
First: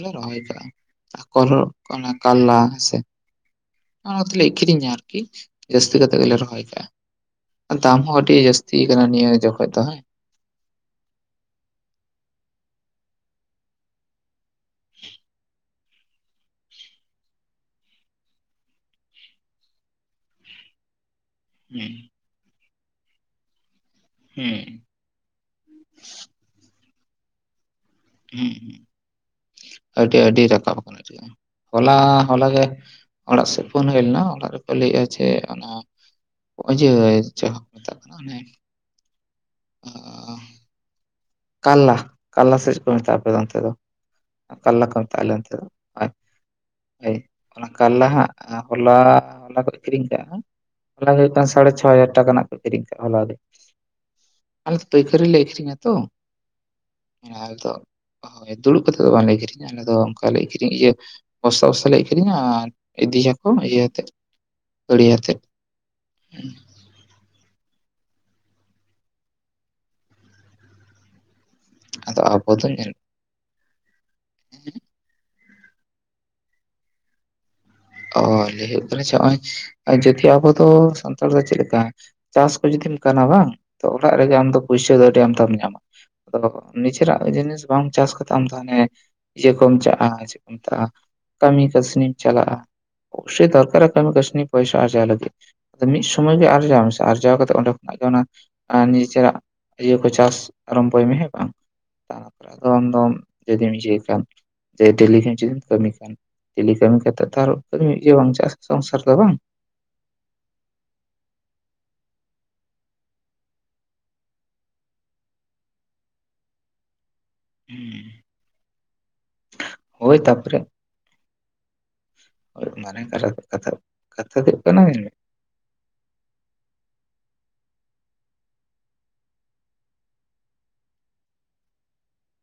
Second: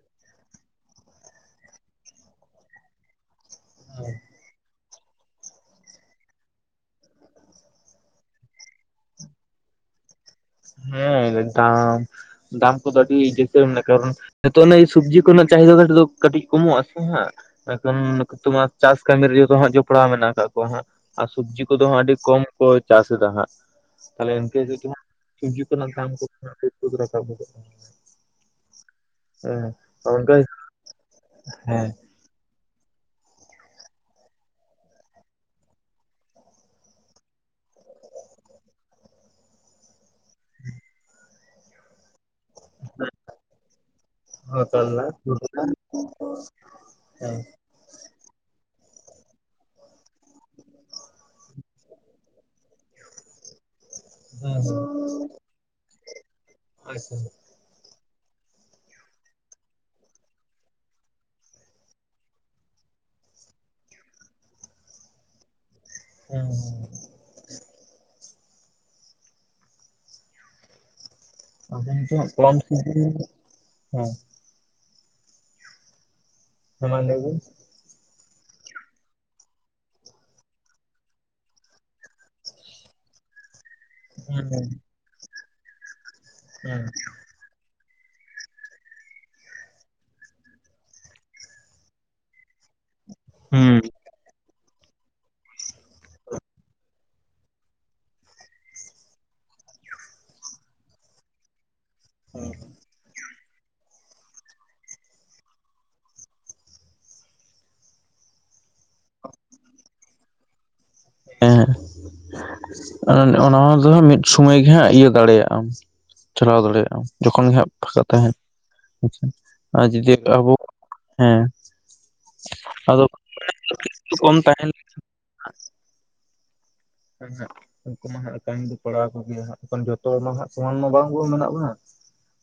ᱞᱮ ᱨᱚᱦᱚᱭ ᱠᱟᱜᱼᱟ ᱟᱨ ᱠᱟᱨᱞᱟ ᱦᱮᱸᱥᱮ ᱾ ᱚᱱᱟ ᱛᱮᱞᱮ ᱟᱠᱷᱨᱤᱧᱟ ᱟᱨᱠᱤ ᱾ ᱡᱟᱹᱥᱛᱤ ᱠᱟᱛᱮᱜ ᱜᱮᱞᱮ ᱨᱚᱦᱚᱭ ᱠᱟᱜᱼᱟ ᱫᱟᱢ ᱦᱚᱸ ᱟᱹᱰᱤ ᱡᱟᱹᱥᱛᱤ ᱟᱠᱟᱱᱟ ᱱᱤᱭᱟᱹ ᱡᱚᱠᱷᱚᱡ ᱫᱚ ᱦᱮᱸ ᱾ ᱦᱮᱸ ᱫᱟᱢ, ᱫᱟᱢ ᱠᱚᱫᱚ ᱟᱹᱰᱤ ᱡᱛᱮ ᱠᱟᱨᱚᱱ, ᱛᱚ ᱚᱱᱟᱜ ᱥᱚᱵᱡᱤ ᱠᱚ ᱱᱟᱜ ᱪᱟᱦᱤᱫᱟ ᱫᱚ ᱱᱤᱛᱚᱜ ᱫᱚ, ᱠᱟᱹᱴᱤᱡ ᱠᱚᱢᱚᱜ ᱟᱥᱮ ᱦᱟᱸᱜ ᱮᱠᱷᱚᱱ ᱛᱳᱢᱟᱨ ᱪᱟᱥ ᱠᱟᱹᱢᱤ ᱨᱮ ᱡᱚᱛᱚ ᱦᱟᱸᱜ ᱡᱚᱯᱲᱟᱣ ᱢᱮᱱᱟᱜ ᱟᱠᱟᱜ ᱠᱚᱣᱟ ᱦᱟᱸᱜ ᱾ ᱟᱨ ᱥᱚᱵᱽᱡᱤ ᱠᱚᱫᱚ ᱦᱟᱸᱜ ᱟᱹᱰᱤ ᱠᱚᱢ ᱠᱚ ᱪᱟᱥ ᱮᱫᱟ ᱦᱟᱸᱜ ᱛᱟᱞᱦᱮ ᱤᱱᱠᱟᱹ ᱦᱩᱸ ᱜᱮᱪᱚᱝ ᱥᱩᱵᱡᱤ ᱠᱚ ᱨᱮᱱᱟᱜ ᱫᱟᱢ ᱠᱚ ᱛᱷᱚᱲᱟ [unintelligible] ᱨᱟᱠᱟᱵ ᱜᱚᱫᱚᱜ ᱠᱟᱱᱟ ᱦᱮᱸ ᱟᱹᱰᱤ ᱚᱱᱠᱟ ᱟᱹᱰᱤ ᱨᱟᱠᱟᱵ ᱟᱠᱟᱱᱟ ᱦᱮᱸ ᱦᱚᱞᱟ ᱦᱚᱞᱟ ᱜᱮ, ᱚᱲᱟᱜ ᱥᱮᱫ ᱯᱷᱳᱱ ᱦᱳᱭ ᱞᱮᱱᱟ ᱚᱲᱟᱜ ᱨᱮᱠᱚ ᱞᱟᱹᱭᱮᱜᱼᱟ ᱡᱮ ᱚᱱᱟ, [unintelligible] ᱠᱟᱱᱟ ᱚ ᱠᱟᱞᱞᱟ ᱠᱟᱞᱞᱟ ᱥᱮ ᱠᱚ ᱢᱮᱛᱟᱜᱼᱟ ᱟᱯᱮ ᱚᱱᱛᱮ ᱫᱚ ᱾ ᱠᱟᱞᱞᱟ ᱠᱚ ᱢᱮᱛᱟᱜᱼᱟ ᱟᱞᱮ ᱠᱩᱸᱫᱽᱨᱤ ᱚᱱᱛᱮ ᱫᱚ ᱦᱮᱸ ᱦᱳᱭ ᱦᱳᱭ ᱚᱱᱟ, ᱠᱟᱞᱞᱟ ᱦᱟᱸᱜ ᱦᱚᱞᱟ ᱦᱚᱞᱟ ᱠᱚ ᱟᱹᱠᱷᱨᱤᱧ ᱠᱟᱜᱼᱟ ᱦᱚᱞᱟ ᱫᱚ ᱦᱩᱭᱩᱜ ᱠᱟᱱᱟ ᱥᱟᱲᱮ ᱪᱷᱚ ᱦᱟᱡᱟᱨ ᱴᱟᱠᱟ ᱨᱮᱱᱟᱜ ᱠᱚ ᱟᱠᱷᱨᱤᱧ ᱠᱟᱜᱼᱟ ᱦᱚᱞᱟᱜᱮ ᱾ ᱦᱮᱸ ᱟᱞᱮ ᱯᱟᱹᱭᱠᱷᱟᱹᱨᱤ ᱞᱮ ᱟᱹᱠᱷᱨᱤᱧᱟ ᱛᱚ ᱾ ᱟᱪᱪᱷᱟ ᱾ ᱢᱟᱱᱮ ᱟᱞᱮ ᱫᱚ ᱦᱳᱭ ᱫᱩᱲᱩᱵ ᱠᱟᱛᱮᱫ ᱫᱚ ᱵᱟᱝᱞᱮ ᱟᱹᱠᱷᱨᱤᱧᱟ ᱟᱞᱮ ᱫᱚ ᱚᱱᱠᱟᱞᱮ ᱟᱹᱠᱷᱨᱤᱧ ᱤᱭᱟᱹ ᱵᱚᱥᱛᱟ ᱵᱚᱥᱛᱟ ᱞᱮ ᱟᱠᱷᱨᱤᱧᱟ ᱟᱨ ᱤᱫᱤᱭᱟᱠᱚ ᱤᱭᱟᱹᱛᱮᱫ ᱜᱟᱲᱤ ᱟᱛᱮᱫ ᱾ ᱦᱮᱸ ᱾ ᱟᱫᱚ ᱠᱚᱢ [unintelligible] ᱦᱮᱸ ᱦᱮᱸ ᱦᱮ ᱢᱟ ᱞᱟᱹᱭ ᱵᱤᱱ ᱚ ᱞᱟᱹᱭ ᱦᱩᱭᱩᱜ ᱠᱟᱱᱟ ᱡᱮ ᱱᱚᱜᱼᱚᱭ, ᱡᱚᱫᱤ ᱟᱵᱚ ᱫᱚ ᱥᱟᱱᱛᱟᱲ ᱫᱚ ᱪᱮᱫᱞᱮᱠᱟ ᱪᱟᱥ ᱠᱚ ᱡᱩᱫᱤᱢ ᱜᱟᱱᱟ ᱵᱟᱝ, ᱛᱚ ᱚᱲᱟᱜ ᱨᱮᱜᱮ ᱦᱮᱸ ᱟᱢ ᱫᱚ ᱯᱩᱭᱥᱟᱹ ᱫᱚ ᱟᱹᱰᱤ ᱟᱢᱫᱟᱢ ᱧᱟᱢᱟ ᱟᱫᱚ ᱦᱮᱸ ᱱᱤᱡᱮᱨᱟᱜ, ᱡᱤᱱᱤᱥ ᱵᱟᱢ ᱪᱟᱥ ᱠᱟᱛᱮ ᱟᱢᱫᱚ ᱦᱟᱱᱮ ᱤᱭᱟᱹ ᱠᱚᱢ ᱪᱟᱜᱼᱟ ᱪᱮᱫ ᱠᱚ ᱢᱮᱛᱟᱜᱼᱟ ᱠᱟᱹᱢᱤ ᱠᱟᱹᱥᱱᱤᱢ ᱪᱟᱞᱟᱜᱼᱟ ᱾ ᱥᱮ ᱦᱮᱸ ᱫᱚᱨᱠᱟᱨᱟ ᱠᱟᱹᱢᱤ ᱠᱟᱹᱥᱱᱤ ᱯᱚᱭᱥᱟ ᱟᱨᱡᱟᱹᱣ ᱞᱟᱹᱜᱤᱫ ᱾ ᱟᱫᱚ ᱢᱤᱫ ᱥᱚᱢᱚᱭ ᱜᱮ ᱟᱨᱡᱟᱣ ᱢᱮᱥᱮ ᱟᱨᱡᱟᱣ ᱠᱟᱛᱮ ᱚᱸᱰᱮ ᱠᱷᱚᱱᱟᱜ ᱜᱮ ᱚᱱᱟ, ᱟᱨ ᱱᱤᱡᱮᱨᱟᱜ ᱤᱭᱟᱹ ᱠᱚ ᱪᱟᱥ ᱟᱨᱚᱢᱵᱷᱚᱭ ᱢᱮ ᱦᱮᱸ ᱵᱟᱝ ᱛᱟᱨᱯᱚᱨ ᱠᱚᱢ ᱠᱚᱢ ᱡᱩᱫᱤᱢ ᱡᱮᱫᱟ ᱰᱮᱞᱤ ᱡᱩᱫᱤᱢ ᱠᱟᱹᱢᱤ ᱠᱷᱟᱱ ᱰᱮᱞᱤ ᱠᱟᱹᱢᱤ ᱠᱟᱛᱮ ᱛᱚ ᱟᱨ ᱢᱤᱫ ᱜᱮ ᱵᱟᱝ ᱪᱟᱥ ᱥᱚᱝᱥᱟᱨ ᱫᱚ ᱵᱟᱝ ᱾ ᱦᱮ ᱚᱱᱟ ᱫᱚ ᱦᱟᱸᱜ ᱢᱤᱫ ᱥᱚᱢᱚᱭ ᱜᱮ ᱦᱟᱸᱜ ᱤᱭᱟᱹ ᱫᱟᱲᱮᱭᱟᱜᱼᱟᱢ ᱪᱟᱞᱟᱣ ᱫᱟᱲᱮᱭᱟᱜᱼᱟᱢ ᱾ ᱡᱚᱠᱷᱚᱱ ᱜᱮ ᱦᱟᱸᱜ ᱯᱷᱟᱸᱠᱟ ᱛᱟᱦᱮᱱ ᱟᱪ ᱟᱨ ᱡᱩᱫᱤ ᱦᱳᱭ ᱟᱵᱚ ᱛᱟᱯᱚᱨᱮ ᱦᱮᱸ, ᱟᱱᱮ ᱟᱫᱚ ᱠᱟᱛᱷᱟ ᱠᱟᱛᱷᱟ ᱫᱚ ᱠᱤᱪᱷᱩ ᱠᱟᱛᱷᱟ ᱠᱚᱢ ᱫᱚ ᱦᱩᱭᱩᱜ ᱛᱟᱦᱮᱱ ᱠᱟᱱᱟ ᱢᱮᱱ [unintelligible] ᱩᱱᱠᱩ ᱢᱟ ᱦᱟᱸᱜ ᱠᱟᱹᱢᱤ ᱫᱚ ᱯᱟᱲᱟᱣ ᱟᱠᱚ ᱜᱮᱭᱟ ᱦᱟᱸᱜ ᱮᱚᱱ ᱡᱚᱛᱚ ᱦᱚᱲ ᱢᱟ ᱦᱟᱸᱜ ᱥᱚᱢᱟᱱ ᱢᱟ ᱵᱟᱝᱵᱚ ᱢᱮᱱᱟᱜ ᱵᱚᱱᱟ ᱾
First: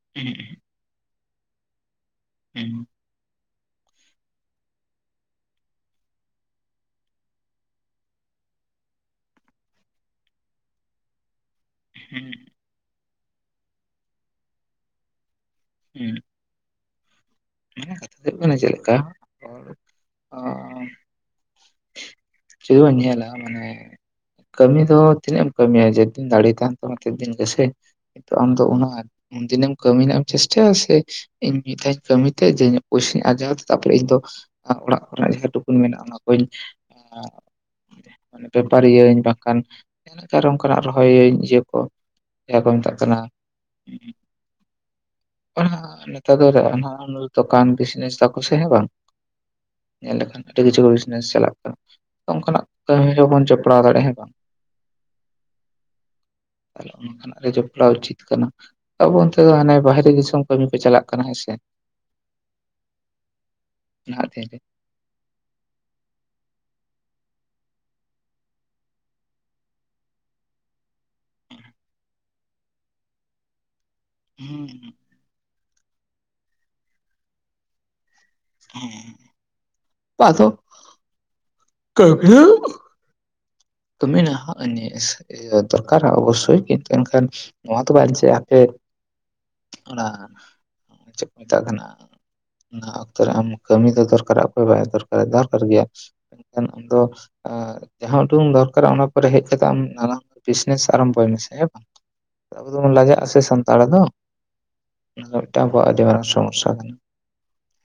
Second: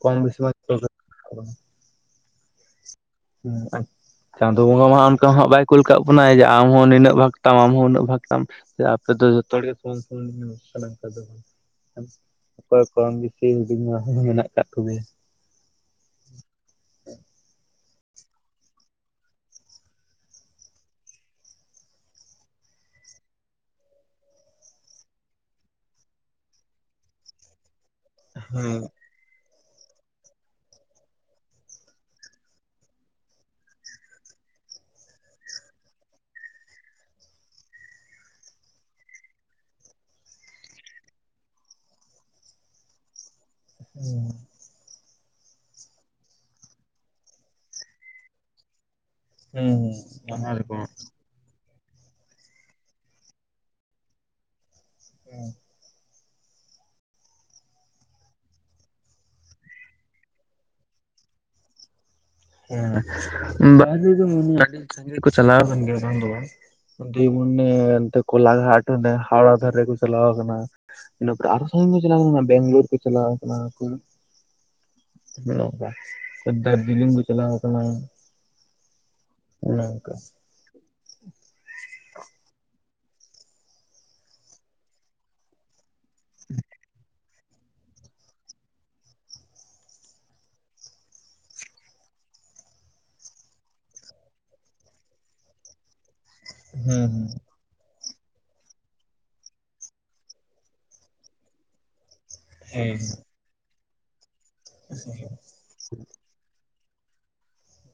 ᱠᱚᱢ ᱵᱮᱥᱤ ᱢᱟ ᱡᱚᱛᱚᱜᱮ, ᱦᱩᱸ ᱦᱮᱸ ᱪᱟᱸᱫᱳ ᱵᱚᱸᱜᱟ ᱢᱟ ᱚᱱᱠᱟ ᱦᱟᱸᱜ ᱵᱟᱭ ᱠᱩᱞ ᱠᱟᱜ ᱵᱚᱱᱟᱭ ᱡᱮ ᱟᱢ ᱦᱚᱸ ᱱᱤᱱᱟᱹᱜ ᱵᱷᱟᱜ ᱛᱟᱢ ᱟᱢ ᱦᱚᱸ ᱩᱱᱟᱹᱜ ᱵᱷᱟᱜ ᱛᱟᱢ ᱛᱟᱢ ᱾ ᱟᱯᱮ ᱫᱚ ᱡᱚᱛᱚ ᱦᱚᱲ ᱜᱮ ᱚᱠᱚᱭ ᱠᱚᱢ ᱵᱤᱥᱤ ᱦᱩᱰᱤᱧ ᱢᱟ ᱦᱚᱸ ᱢᱮᱱᱟᱜ ᱟᱠᱟᱫ ᱠᱚᱜᱮᱭᱟ ᱾ ᱦᱮᱸ ᱠᱟᱛᱷᱟ ᱫᱚ ᱦᱩᱭᱩᱜ ᱠᱟᱱᱟ ᱪᱮᱫ ᱞᱮᱠᱟ ᱡᱩᱫᱤ ᱵᱚᱱ ᱧᱮᱞᱟ ᱢᱟᱱᱮ ᱠᱟᱹᱢᱤ ᱫᱚ ᱛᱤᱱᱟᱹᱜ ᱮᱢ ᱠᱟᱹᱢᱤᱭᱟ ᱡᱮᱫ ᱫᱤᱱ ᱫᱟᱲᱮ ᱛᱟᱦᱮᱱ ᱛᱟᱢᱟ ᱛᱮᱫ ᱫᱤᱱ ᱜᱮᱥᱮ ᱟᱢ ᱫᱚ ᱦᱮᱸ ᱚᱱᱟ ᱩᱱᱫᱤᱱᱮᱢ ᱠᱟᱹᱢᱤ ᱨᱮᱱᱟᱜ ᱮᱢ ᱪᱮᱥᱴᱟᱭᱟ ᱥᱮ ᱤᱧ ᱢᱤᱫ ᱫᱷᱟᱣ ᱠᱟᱹᱢᱤᱛᱮ ᱡᱮ ᱤᱧᱟᱹᱜ ᱯᱚᱭᱥᱟᱧ ᱟᱨᱟᱣ ᱛᱮ ᱛᱟᱨᱯᱚᱨᱮ ᱤᱧ ᱫᱚ ᱚᱲᱟᱜ ᱠᱚᱨᱮᱱᱟᱜ ᱡᱟᱦᱟᱸ ᱴᱩᱠᱩᱱ ᱢᱮᱱᱟᱜᱼᱟ ᱚᱱᱟ ᱠᱚ ᱢᱟᱱᱮ ᱵᱮᱯᱟᱨᱤᱭᱟᱹᱧ ᱵᱟᱝᱠᱷᱟᱱ ᱚᱱᱠᱟᱱᱟᱜ ᱨᱚᱦᱚᱭᱟᱹᱧ ᱤᱭᱟᱹ ᱠᱚ ᱡᱟᱦᱟᱸ ᱠᱚ ᱢᱮᱛᱟᱜ ᱠᱟᱱᱟ ᱦᱮᱸ ᱱᱮᱛ ᱫᱚ ᱫᱚᱠᱟᱱ ᱵᱤᱡᱱᱮᱥ ᱛᱚᱠᱚ ᱥᱮ ᱦᱮᱸ ᱵᱟᱝ? ᱧᱮᱞ ᱦᱮᱸ ᱞᱮᱠᱷᱟᱱ ᱚᱱᱟ ᱟᱹᱰᱤ ᱨᱮᱠᱚ ᱠᱤᱪᱷᱩ ᱵᱤᱡᱱᱮᱥ ᱪᱟᱞᱟᱜ ᱠᱟᱱᱟ᱾ ᱚᱱᱠᱟᱱᱟᱜ ᱠᱟᱹᱢᱤ ᱨᱮᱦᱚᱸᱵᱚᱱ ᱡᱚᱯᱲᱟᱣ ᱫᱟᱲᱮᱭᱟᱜᱼᱟ ᱦᱮᱸᱥᱮ ᱵᱟᱝ ᱾ ᱦᱮᱸ ᱾ ᱦᱮᱞᱳ, ᱚᱱᱠᱟᱱᱟᱜ ᱨᱮ ᱡᱚᱯᱲᱟᱣ ᱩᱪᱤᱛ ᱠᱟᱱᱟ ᱟᱵᱚ ᱚᱱᱛᱮ ᱫᱚ ᱦᱟᱱᱮ ᱵᱟᱦᱨᱮ ᱫᱤᱥᱚᱢ ᱠᱟᱹᱢᱤ ᱠᱚ ᱪᱟᱞᱟᱜ ᱠᱟᱱᱟ ᱦᱮᱸ ᱥᱮ ᱾ ᱦᱮᱸ ᱵᱟᱦᱨᱮ ᱫᱚ ᱱᱟᱦᱟᱜ ᱫᱤᱱ ᱨᱮ ᱟᱹᱰᱤ ᱥᱟᱺᱜᱤᱧ ᱠᱚ ᱪᱟᱞᱟᱣ ᱟᱠᱟᱱ ᱜᱮᱭᱟ ᱵᱟᱝ ᱫᱚ ᱵᱟᱝ ᱾ ᱫᱢᱩᱱᱮ ᱠᱚᱞᱟ ᱜᱷᱟᱴ ᱚᱱᱮ ᱦᱟᱣᱲᱟ ᱫᱷᱟᱨᱮ ᱠᱚ ᱪᱟᱞᱟᱣ ᱟᱠᱟᱱᱟ ᱾ ᱤᱱᱟᱹᱯᱚᱨ ᱟᱨᱚ ᱥᱚᱢᱜᱤᱧ ᱠᱚ ᱪᱟᱞᱟᱣ ᱠᱟᱱᱟ ᱵᱮᱝᱞᱳᱨ ᱠᱚ ᱪᱟᱞᱟᱣ ᱠᱟᱱᱟ ᱾ ᱦᱩᱸ ᱾ [unintelligible] ᱫᱟᱨᱡᱤᱞᱤᱝ ᱠᱚ ᱪᱞᱟᱣ ᱠᱟᱱᱟ ᱾ ᱦᱮᱸ, ‌ ᱯᱟᱛᱚ ᱠᱟᱹᱢᱤᱭᱟ ᱠᱟᱹᱢᱤ ᱱᱟ ᱫᱚᱨᱠᱟᱨᱟ ᱚᱵᱚᱥᱳᱭ ᱠᱤᱱᱛᱩ ᱮᱱᱠᱷᱟᱱ ᱱᱚᱣᱟ ᱫᱚ ᱵᱟᱝ ᱡᱮ ᱟᱯᱮ ᱚᱱᱟ ᱪᱮᱫ ᱠᱚ ᱢᱮᱛᱟᱜ ᱠᱟᱱᱟ! ᱚᱱᱟ ᱚᱠᱛᱚ ᱨᱮ ᱟᱢ ᱠᱟᱹᱢᱤ ᱫᱚ ᱫᱚᱨᱠᱟᱨᱚᱜ ᱚᱠᱚᱭ ᱵᱟᱭ ᱫᱚᱨᱠᱟᱨᱟ ᱫᱚᱨᱠᱟᱨ ᱜᱮᱭᱟ ᱾ ᱟᱢ ᱫᱚ ᱦᱮᱸ ᱦᱮᱸ ᱡᱟᱦᱟᱸ ᱩᱰᱩᱝ ᱫᱚᱨᱠᱟᱨᱟ ᱚᱱᱟ ᱯᱚᱨᱮ ᱦᱮᱡ ᱠᱟᱛᱮ ᱟᱢ ᱱᱟᱱᱟᱦᱩᱱᱟᱹ ᱵᱤᱡᱽᱱᱮᱥ ᱟᱨᱟᱢᱵᱷᱚᱭ ᱢᱮᱥᱮ ᱦᱮᱸ ᱵᱟᱝ ᱾ ᱟᱵᱚ ᱫᱚᱵᱚᱱ ᱦᱮᱸ ᱞᱟᱡᱟᱜ ᱟᱥᱮ ᱥᱟᱱᱛᱟᱲ ᱫᱚ ᱦᱮᱸ ᱚᱱᱟ ᱫᱚ ᱢᱤᱫᱴᱟᱝ ᱟᱵᱚᱣᱟᱜ ᱟᱹᱰᱤ ᱢᱟᱨᱟᱝ ᱥᱚᱢᱚᱥᱟ ᱠᱟᱱᱟ ᱾